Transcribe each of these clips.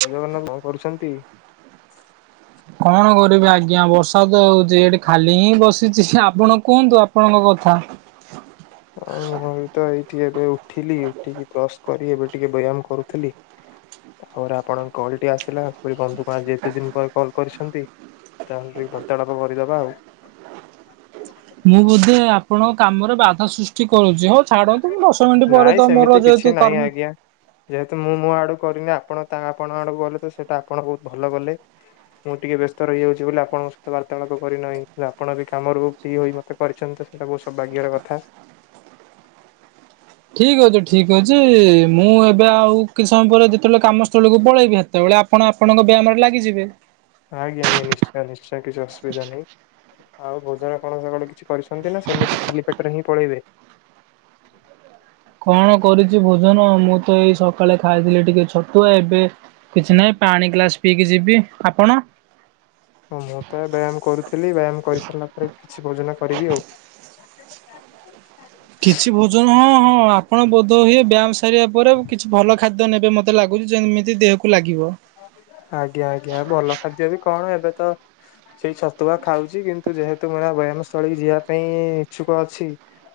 ଜୟ ଜଗନ୍ନାଥ। କଣ କରୁଛନ୍ତି? କଣ କରିବି ଆଜ୍ଞା ବର୍ଷା ତ ହଉଚି ଏଠି ଖାଲି ହିଁ ବସିଛି। ଆପଣ କୁହନ୍ତୁ ଆପଣଙ୍କ କଥା। [inaudible] ହଉ ତ ଏଇ। ଶୋଇକି ଏବେ ଉଠିଲି ଉଠିକି କ୍ରସ କରି ଏବେ ଟିକେ ବ୍ୟାୟାମ କରୁଥିଲି। ତାପରେ ଆପଣଙ୍କ କଲ ଟି ଆସିଲା। ଭାବିଲି ବନ୍ଧୁ କଣ ଆଜି ଏତେ ଦିନ ପରେ କଲ୍ କରିଛନ୍ତି? ତାହେଲେ ଟିକେ ବାର୍ତାଳାପ କରିଦବା ଆଉ। [inaudible] ମୁଁ ବୋଧେ ଆପଣଙ୍କ କାମରେ ବାଧା ସୃଷ୍ଟି କରୁଛି। ହଉ ଛାଡ ଦଶ ମିନିଟ ପରେ ନାଇଁ ତ ମୋର ସେମିତି କିଛି ଯେହେତୁ ନାହିଁ କର୍ମ ଆଜ୍ଞା। ଯେହେତୁ ମୁଁ ମୁଁ ଆଡକୁ କରିନି ଆପଣ ତା ଆପଣ ଆଡକୁ ଗଲେ ତ ସେଇଟା ଆପଣ ବହୁତ ଭଲ କଲେ। ମୁଁ ଟିକେ ବ୍ୟସ୍ତ ରହିଯାଉଛି ବୋଲି ଆପଣଙ୍କ ସହିତ ବାର୍ତ୍ତାଳାପ କରିନାହିଁ। ଆପଣ ବି କାମରୁ ଟିକେ ଫ୍ରି ହେଇ ମତେ କରିଛନ୍ତି। ସେଇଟା ବହୁତ ସୌଭାଗ୍ୟର କଥା। [inaudible] ଠିକ୍ ଅଛି ଠିକ୍ ଅଛି। ମୁଁ ଏବେ ଆଉ କିଛି ସମୟ ପରେ କେତେବେଳେ କାମସ୍ଥଳିକୁ ପଳେଇବି। ସେତେବେଳେ ଆପଣ ଆପଣଙ୍କ ବ୍ୟାୟାମରେ ଲାଗିଯିବେ। ଆଜ୍ଞା ଆଜ୍ଞା ନିଶ୍ଚୟ ନିଶ୍ଚୟ କିଛି ଅସୁବିଧା ନାହିଁ। ଆଉ ଭୋଜନ କଣ କ କିଛି କରିଛନ୍ତି ନା ସେମିତି ଖାଲି ପେଟରେ ହିଁ ପଳେଇବେ। କଣ କରିଛି ଭୋଜନ ମୁଁ ତ ଏଇ ସକାଳେ ଖାଇଥିଲି ଟିକେ ଛତୁଆ। ଏବେ କିଛି ନାହିଁ। ପାଣି ଗ୍ଲାସ ପିଇକି ଯିବି। ଆପଣ? ହଁ ମୁଁ ତ ବ୍ୟାୟାମ କରୁଥିଲି। ବ୍ୟାୟାମ କରିସାରିଲା ପରେ କିଛି ଭୋଜନ କରିବି ଆଉ। କିଛି ଭୋଜନ ହଁ ହଁ ଆପଣ ବୋଧ ହୁଏ ବ୍ୟାୟାମ ସାରିବା ପରେ କିଛି ଭଲ ଖାଦ୍ୟ ନେବେ ମତେ ଲାଗୁଛି ଯେମିତି ଦେହକୁ ଲା ଆଜ୍ଞା ଆଜ୍ଞା। ଭଲ ଖାଦ୍ୟ ବି କଣ? ଏବେ ତ ସେଇ ଛତୁଆ ଖାଉଛି କିନ୍ତୁ ଯେହେତୁ ମନ ବ୍ୟାୟାମ ସ୍ଥଳି କୁ ଯିବା ପାଇଁ ଇଛୁକ ଅଛି।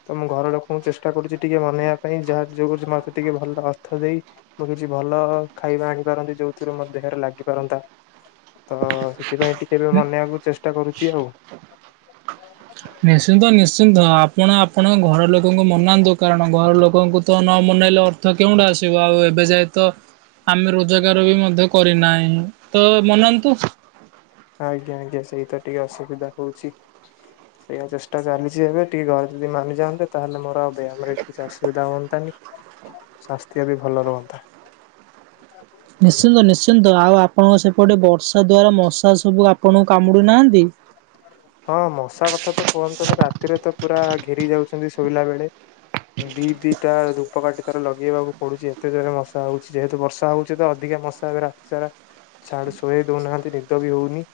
ତ ମୁଁ ଘର ଲୋକଙ୍କୁ ଚେଷ୍ଟା କରୁଛି ଟିକେ ମନେଇବା ପାଇଁ। ଯାହା ଯୋଉଛି ମତେ ଟିକେ ଭଲ ଅର୍ଥ ଦେଇ ମୁଁ କିଛି ଭଲ ଖାଇବା ଆଣିପାରନ୍ତି ଯୋଉଥିରେ ମୋ ଦେହରେ ଲାଗିପାରନ୍ତା। ତ ସେଥିପାଇଁ ଟିକେ ଏବେ ମନେଇବାକୁ ଚେଷ୍ଟା କରୁଛି ଆଉ। ନିଶ୍ଚିନ୍ତ ନିଶ୍ଚିନ୍ତ ଆପଣ ଆପଣଙ୍କ ଘର ଲୋକଙ୍କୁ ମନାନ୍ତୁ। କାରଣ ଘର ଲୋକଙ୍କୁ ତ ନ ନେଇଲେ ଅର୍ଥ କେଉଁଠୁ ଆସିବ। ଆଉ ଏବେ ଯାଏ ତ ଆମେ ରୋଜଗାର ବି ମଧ୍ୟ କରିନାହିଁ। ତ ମନାନ୍ତୁ। ଆଜ୍ଞା ଆଜ୍ଞା ସେଇତ ଟିକେ ଅସୁବିଧା ହଉଛି। ସେଇ ଚେଷ୍ଟା ଚାଲିଛି ଏବେ ଟିକେ ଘରେ ଯଦି ମାନିଯାଆନ୍ତେ। ତାହେଲେ ମୋର ଆଉ ବ୍ୟୟାମରେ କିଛି ଅସୁବିଧା ହୁଅନ୍ତାନି। ସ୍ୱାସ୍ଥ୍ୟ ବି ଭଲ ରୁହନ୍ତା। ନିଶ୍ଚିନ୍ତ ନିଶ୍ଚିନ୍ତ ଆଉ ଆପଣଙ୍କ ସେପଟେ ବର୍ଷା ମଶା ଦ୍ଵାରା ମଶା ସବୁ ଆପଣଙ୍କୁ କାମୁଡୁ ନାହାନ୍ତି? ହଁ ମଶା କଥା ତ କୁହନ୍ତୁନି ରାତିରେ ତ ପୁରା ଘେରି ଯାଉଛନ୍ତି ଶୋଇଲା ବେଳେ। ଦି ଦିଟା ଧୂପକାଠି ତାର ଲଗେଇବାକୁ ପଡୁଛି। ଏତେ ଜୋରେ ମଶା ହଉଛି। ଯେହେତୁ ବର୍ଷା ହଉଛି ତ ଅଧିକା ମଶା ଏବେ ରାତି ସାରା ଛାଡୁ ଶୋଏଇ ଦଉ ନାହାନ୍ତି। ନିଦ ବି ହଉନି।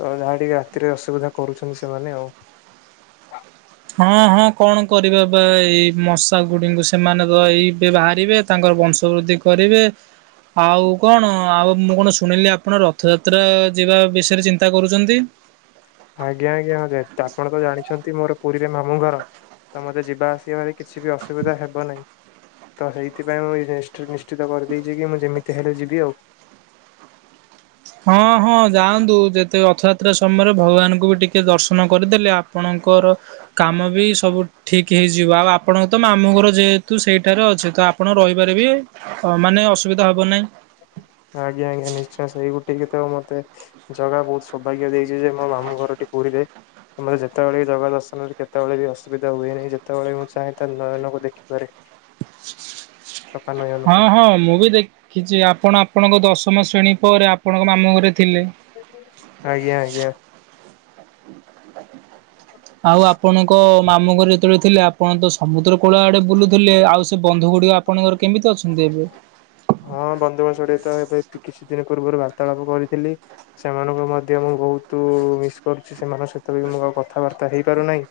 ତ ଯାହା ଟିକେ ରାତିରେ ଅସୁବିଧା କରୁଛନ୍ତି ସେମାନେ ଆଉ। ହଁ ହଁ କଣ କରିବ ଏ ଏଇ ମଶା ଗୁଡିକୁ ସେମାନେ ତ ଏଇବେ ବାହାରିବେ। ତାଙ୍କର ବ ବଂଶ ବୃଦ୍ଧି କରିବେ। ଆଉ କଣ ଆଉ ମୁଁ କଣ ଶୁଣିଲି ଆପଣ ରଥଯାତ୍ରା ଯିବା ବିଷୟରେ ଚିନ୍ତା କରୁଛନ୍ତି? ଆଜ୍ଞା ଆଜ୍ଞା ହଁ ଯେ ଆପଣ ତ ଜାଣିଛନ୍ତି ମୋର ପୁରୀରେ ମାମୁଁ ଘର ତ ମତେ ଯିବା ଆସିବାରେ କିଛି ବି ଅସୁବିଧା ହେବ ନାହିଁ। ତ ସେଇଥିପାଇଁ ମୁଁ ନିଶ୍ଚିତ କରିଦେଇଛି କି ମୁଁ ଯେମିତି ହେଲେ ଯିବି ଆଉ [inaudible] ହଁ ହଁ ଯାଆନ୍ତୁ ଯେତେ ରଥଯାତ୍ରା ସମୟରେ ଭଗବାନଙ୍କୁ ବି ଟିକେ ଦର୍ଶନ କରିଦେଲେ ଆପଣ କର କାମ ବି ସବୁ ଠିକ ହେଇଯିବ ଆଉ ଆପଣଙ୍କ ତ ମାମୁଁ ଘର ଯେହେତୁ ସେଇଠାରେ ଅଛିନ୍ତି ତ ଆପଣ ରହି ପାରିବେ ମାନେ ଅସୁବିଧା ହବ ନାହିଁ। ଟିକେ ତ ମତେ ଜଗା ବହୁତ ସୌଭାଗ୍ୟ ଦେଇଛି ଯେ ମୋ ମାମୁଁ ଘରଟି ପୁରୀରେ। ଆମେ ଯେତେବେଳେ ଜଗା ଦର୍ଶନ କେତେବେଳେ ବି ଅସୁବିଧା ହୁଏନି ଯେତେବେଳେ ବି ମୁଁ ଚାହେଁ ତା ନୟନକୁ ଦେଖିପାରେ। [inaudible] ଚକା ହଁ ନୟନକୁ ହଁ ମୁଁ ବି ଦେଖିଛି ଆପଣ ଆପଣଙ୍କ ଦଶମ ଶ୍ରେଣୀ ପରେ ଆପଣଙ୍କ ମାମୁଁ ଘରେ ଥିଲେ। ଆଜ୍ଞା ଆଜ୍ଞା। ଆଉ ଆପଣଙ୍କ ମାମୁଁ ଘରେ ଯେତେବେଳେ ଥିଲେ ଆପଣ ତ ସମୁଦ୍ର କୂଳ ଆଡେ ବୁଲୁଥିଲେ ଆଉ ସେ ବନ୍ଧୁ ଗୁଡିକ ଆପଣଙ୍କ ର କେମିତି ଅଛନ୍ତି? ଯିବେ ହଁ ବନ୍ଧୁଙ୍କ -ସଢିତ ଏବେ କିଛି ଦିନ ପୂର୍ବରୁ ବାର୍ତ୍ତାଆଳ୍ପ କରିଥିଲି ସେମାନଙ୍କୁ ମଧ୍ୟ ମୁଁ ବହୁତ ମିସ କରୁଛି ସେମାନଙ୍କ ସହିତ ବି ମୁଁ ଆଉ କଥାବାର୍ତ୍ତା ହେଇପାରୁନାହିଁ।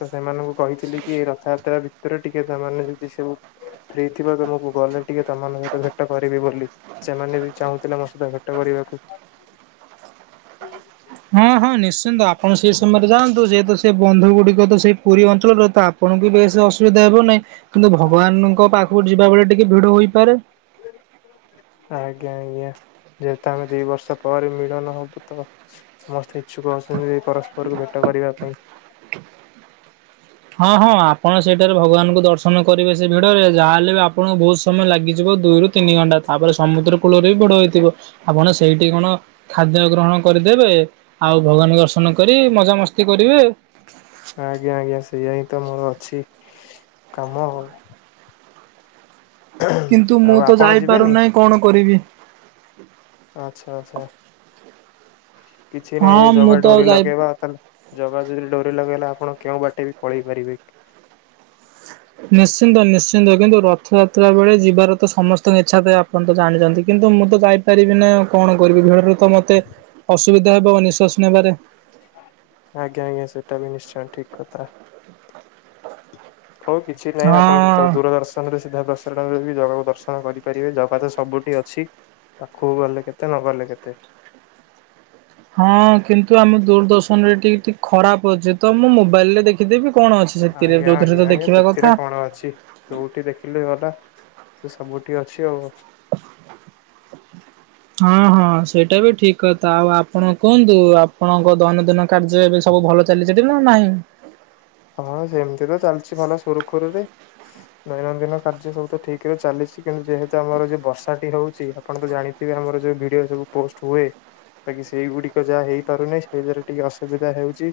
ତ ସେମାନଙ୍କୁ କହିଥିଲି କି ରଥଯାତ୍ରା ଭିତରେ ଟିକେ ସେମାନେ ଯଦି ସବୁ ଦେଇଥିବା ତମକୁ ଗଲେ ଟିକେ ତମ ମାନଙ୍କୁ ଭେଟ କରିବି ବୋଲି ସେମାନେ ବି ଚାହୁଁଥିଲେ ମୋ ସହିତ ଭେଟ କରିବାକୁ। [inaudible] ହଁ ହଁ ନିଶ୍ଚିନ୍ତ ଆପଣ ସେଇ ସମୟରେ ଯାଆନ୍ତୁ ଯେହେତୁ ସେ ବନ୍ଧୁ ଗୁଡିକ ତ ସେଇ ପୁରୀ ଅଞ୍ଚଳର ତ ଆପ୍ ଆପଣଙ୍କୁ ବେସ ଅସୁବିଧା ହେବ ନାହିଁ କିନ୍ତୁ ଭଗବାନଙ୍କ ପାଖକୁ ଯିବା ବେଳେ ଟିକେ ଭିଡ ହୋଇ ପାରେ ଆଜ୍ଞା ଆଜ୍ଞା। ଯେହେତୁ ଆମେ ଦି ବର୍ଷ ପରେ ମିଳନ ହବୁ ତ ସମସ୍ତେ ଇଛୁକ ଅଛନ୍ତି। ପରସ୍ପରକୁ ଭେଟ କରିବା ପାଇଁ। ହଁ ହଁ ଆପଣ ସେଇଠାରେ ଭଗବାନଙ୍କୁ ଦର୍ଶନ କରିବେ ସେ ଭିଡରେ ଯାହାହେଲେ ବି ଆପଣଙ୍କୁ ବହୁତ ସମୟ ଲାଗିଯିବ ଦୁଇ ରୁ ତିନି ଘଣ୍ଟା ତାପରେ ସମୁଦ୍ର କୂଳରେ ବି ବଡ଼ ହୋଇଥିବ ଆପଣ ସେଇଠି କଣ ଖାଦ୍ୟ ଗ୍ରହଣ କରିଦେବେ ଆଉ ଭଗବାନ ଦର୍ଶନ କରି ମଜା ମସ୍ତି କରିବେ ଆଜ୍ଞା ଆଜ୍ଞା ସେଇଆ ହିଁ ତ ମୋର ଅଛି କାମ ଆଉ। କିନ୍ତୁ ମୁଁ ଆଉ ତ ଆପଣ ଯିବେନି ଯାଇପାରୁନାହିଁ କଣ କରିବି? ଆଚ୍ଛା ଆଚ୍ଛା। କିଛି ନାହିଁ ଏ ହଁ ମୁଁ ଜଗା ତ ଆଉ ଡୋରି ଯାଇ ଲଗେଇବା ତାର ଜଗା ଯଦି ଡୋରି ଲଗେଇଲା ଆପଣ କେଉଁ ବାଟେ ବି ପଳେଇ ପାରିବେ। ନିଶ୍ଚିନ୍ତ ନିଶ୍ଚିନ୍ତ କିନ୍ତୁ ରଥଯାତ୍ରା ବେଳେ ଯିବାର ତ ସମସ୍ତଙ୍କ ଇଚ୍ଛା ଥାଏ ଆପଣ ତ ଜାଣିଛନ୍ତି କି ନ୍ତୁ ମୁଁ ତ ଯାଇପାରିବିନି ନା ଆଉ କଣ କରିବି ଭିଡରେ ତ ମତେ ଅସୁବିଧା ହେବ ନିଶ୍ଵାସ ନେବାରେ। ଆଜ୍ଞା ଆଜ୍ଞା ସେଟା ବି ନିଶ୍ଚୟ ଠିକ କଥା। ହୋଉ କିଛି ନାହିଁ ଆପଣ ହଁ। ତ ଦୂରଦର୍ଶନରେ ସିଧା ଦର୍ଶନ ରେ ବି ଜଗା କୁ ଦ ର୍ଶନ କରିପାରିବେ ଜଗା ତ ସବୁଠି ଅଛି ପାଖକୁ ଗଲେ କେତେ ନଗଲେ କେତେ। [inaudible] ହଁ କିନ୍ତୁ ଆମ ଦୂରଦର୍ଶନ ରେ ଟିକେ ଟିକେ ଖରାପ ଅଛି ତ ମୁଁ ମୋବାଇଲି ରେ ଦେଖିଦେବି। କଣ ଅଛି ସେ ଥିରେ ଆଜ୍ଞା ଯୋଉଥିରେ ତ ଆଜ୍ଞା ଆଜ୍ଞା ଦେଖିବା କଥା। ସେଥିରେ କଣ ଅଛି ଯୋଉଠି ଦେଖିଲେ ଗଲା ସେ ସବୁ ଠି ଅଛି ଆଉ। [inaudible] ହଁ ହଁ ସେଇଟା ବି ଠିକି କଥା ଆଉ ଆପଣଙ୍କ କୁହନ୍ତୁ ଆପଣଙ୍କ ଦୈନନ୍ଦିନ କାର୍ଯ୍ୟ ଏବେ ସ ବୁ ଭଲ ଚାଲିଚି ଟି ନା ନାହିଁ? ହଁ ସେମିତି ତ ଚାଲିଛି ଭଲ ସୁରୁଖୁରୁରେ ଦୈନନ୍ଦିନ କାର୍ଯ୍ୟ ସବୁ ତ ଠିକ ରେ ଚାଲିଛି। କିନ୍ତୁ ଯେହେତୁ ଆମର ଯ ବର୍ଷା ଟି ହେଉଛି ଆପଣ ତ ଜାଣିଥିବେ ଆମର ଯୋଉ ଭିଡିଓ ସବୁ ପୋଷ୍ଟ ହୁଏ। ବାକି ସେଇଗୁଡିକ ଯାହା ହେଇପାରୁନାହିଁ ସେଇଥିରେ ଟିକେ ଅସୁବିଧା ହେଉଛି।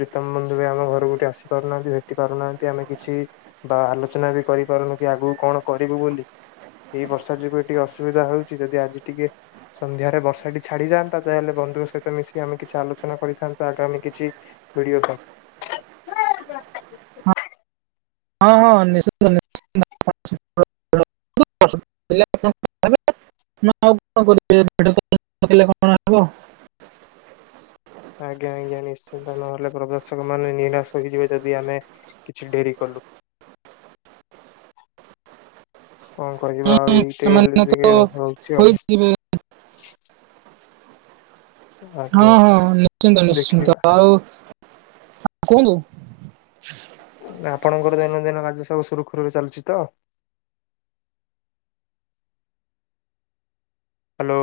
ପ୍ରୀତମ ବନ୍ଧୁ ବି ଆମ ଘ ସବୁଠି ଆସି ପାରୁନାହାନ୍ତି ଭେଟି ପାରୁନାହାନ୍ତି ଆମେ କିଛି ବା ଆଲୋଚନା ବି କରିପାରୁନୁ କି ଆଗକୁ କଣ କରିବୁ। ବୋଲି ଏଇ ବର୍ଷା ଯିବେ ଟିକେ ଅସୁବିଧା ହେଉଛି ଯଦି ଆଜି ଟିକେ ସନ୍ଧ୍ୟାରେ ବର୍ଷାଟି ଛାଡିଯାଆନ୍ତା, ତାହେଲେ ବନ୍ଧୁଙ୍କ ସହିତ ମିଶି ଆମେ କିଛି ଆଲୋଚନା କରିଥାନ୍ତା ଆଗାମି କିଛି ଭିଡିଓ କଲ। ହଁ ହଁ ନିଶ୍ଚିନ୍ତ। [unintelligible] [unintelligible] ନା ଆଉ କଣ [unintelligible] କଣ ହବ ଆଜ୍ଞା ଆଜ୍ଞା ନିଶ୍ଚିନ୍ତ ନହେଲେ ପ୍ରବାସକ ମାନେ ନିରାଶ ହେଇଯିବେ ଯଦି ଆମେ କିଛି ଡେରି କଲୁ। [inaudible] [inaudible] କଣ କରିବା ହୁଁ ଆଉ ଏଇଟେ ଖାଲି ସେମାନେ ତ ଟିକେ ହଉଚି ଆଉ। ହୋଇଯିବେ ହଁ ଆଜ୍ଞା ହଁ ନିଶ୍ଚିନ୍ତ ନିଶ୍ଚିନ୍ତ ଦେଖିବା ଆଉ ହଁ କୁହନ୍ତୁ। ଆପଣଙ୍କର ଦୈନନ୍ଦିନ କାର୍ଯ୍ୟ ସବୁ ସୁରୁଖୁରୁରେ ଚାଲୁଚି ତ? [inaudible] ହାଲୋ।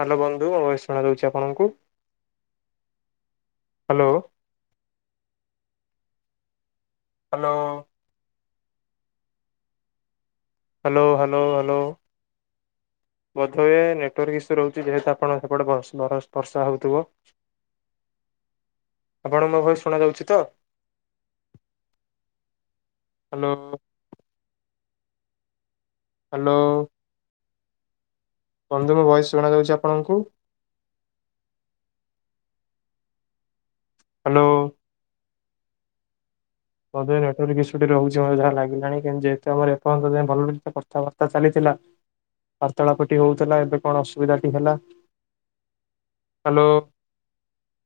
ହାଲୋ ବନ୍ଧୁ ମୋ ଭଏସ୍ ଶୁଣା ଯାଉଚି ଆପଣଙ୍କୁ? Hello. Hello. Hello hello hello. ବୋଧହୁଏ ନେଟୱର୍କ ଇସୁ ରହୁଚି ଯେହେତୁ ଆପଣଙ୍କ ସେପଟେ ବ ବର ବର୍ଷା ହଉଥିବ। [inaudible] ଆପଣଙ୍କୁ ମୋ ଭଏସ ଶୁଣା ଯାଉଚି ତ? ହାଲୋ। ହାଲୋ। ବନ୍ଧୁ ମୋ ଭଏସ ଶୁଣା ଯାଉଚି ଆପଣଙ୍କୁ? ହାଲୋ। ବନ୍ଧୁ ଏ ନେଟୱର୍କ ଇସୁ ଟିକେ ରହୁଚି ମତେ ଯାହା ଲାଗିଲାଣି। କିନ୍ତୁ ଯେହେତୁ ଆମର ଏ ପର୍ଯ୍ୟନ୍ତ ହେଲାଣି ଭଲରେ କଥାବାର୍ତ୍ତା ଚାଲିଥିଲା ବା ବାର୍ତ୍ତାଳାପଟି ହଉଥିଲା ଏବେ କଣ ଅସୁବିଧାଟି ହେଲା? ହାଲୋ।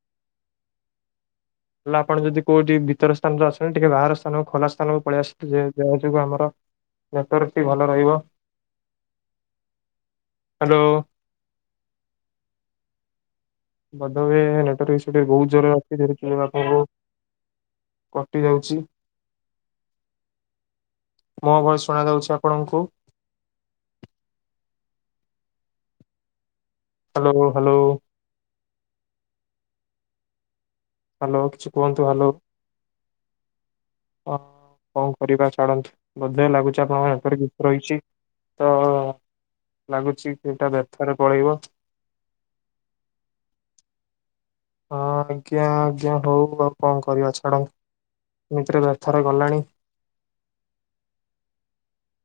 [inaudible] ହେଲେ ଆପଣ ଯଦି କୋଉଠି ଭିତର ସ୍ଥାନରେ ଅଛନ୍ତି ଟିକେ ବାହାର ସ୍ଥାନକୁ ଖୋଲା ସ୍ଥାନକୁ ପଳେଇ ଆସନ୍ତୁ। ଯାହା ଯୋଗୁ ଆମର ନେଟୱର୍କଟି ଭଲ ରହିବ। [inaudible] ହାଲୋ। ବୋଧ ହୁଏ ନେଟୱର୍କ ଇସୁଟି ବହୁତ ଜୋରେ ଅଛି [unintelligible] ଆପଣଙ୍କୁ କଟି ଯାଉଚି। ମୋ ଭଏସ ଶୁଣାଯାଉଚି ଆପଣଙ୍କୁ? Hello hello. ହାଲୋ କିଛି କୁହନ୍ତୁ ହାଲୋ। [unintelligible] କଣ କରିବା ଛାଡନ୍ତୁ ବୋଧେ ଲାଗୁଚି ଆପଣଙ୍କର ନେଟୱର୍କ ଇସୁ ରହିଚି। ତ ଲାଗୁଚି କି ଏଇଟା ବ୍ୟର୍ଥରେ ପଳେଇବ। [inaudible] ହଁ ଆଜ୍ଞା ଆଜ୍ଞା ହଉ ଆଉ କଣ କରିବା ଛାଡ ଏମିତିରେ ବ୍ୟର୍ଥରେ ଗଲାଣି। [inaudible]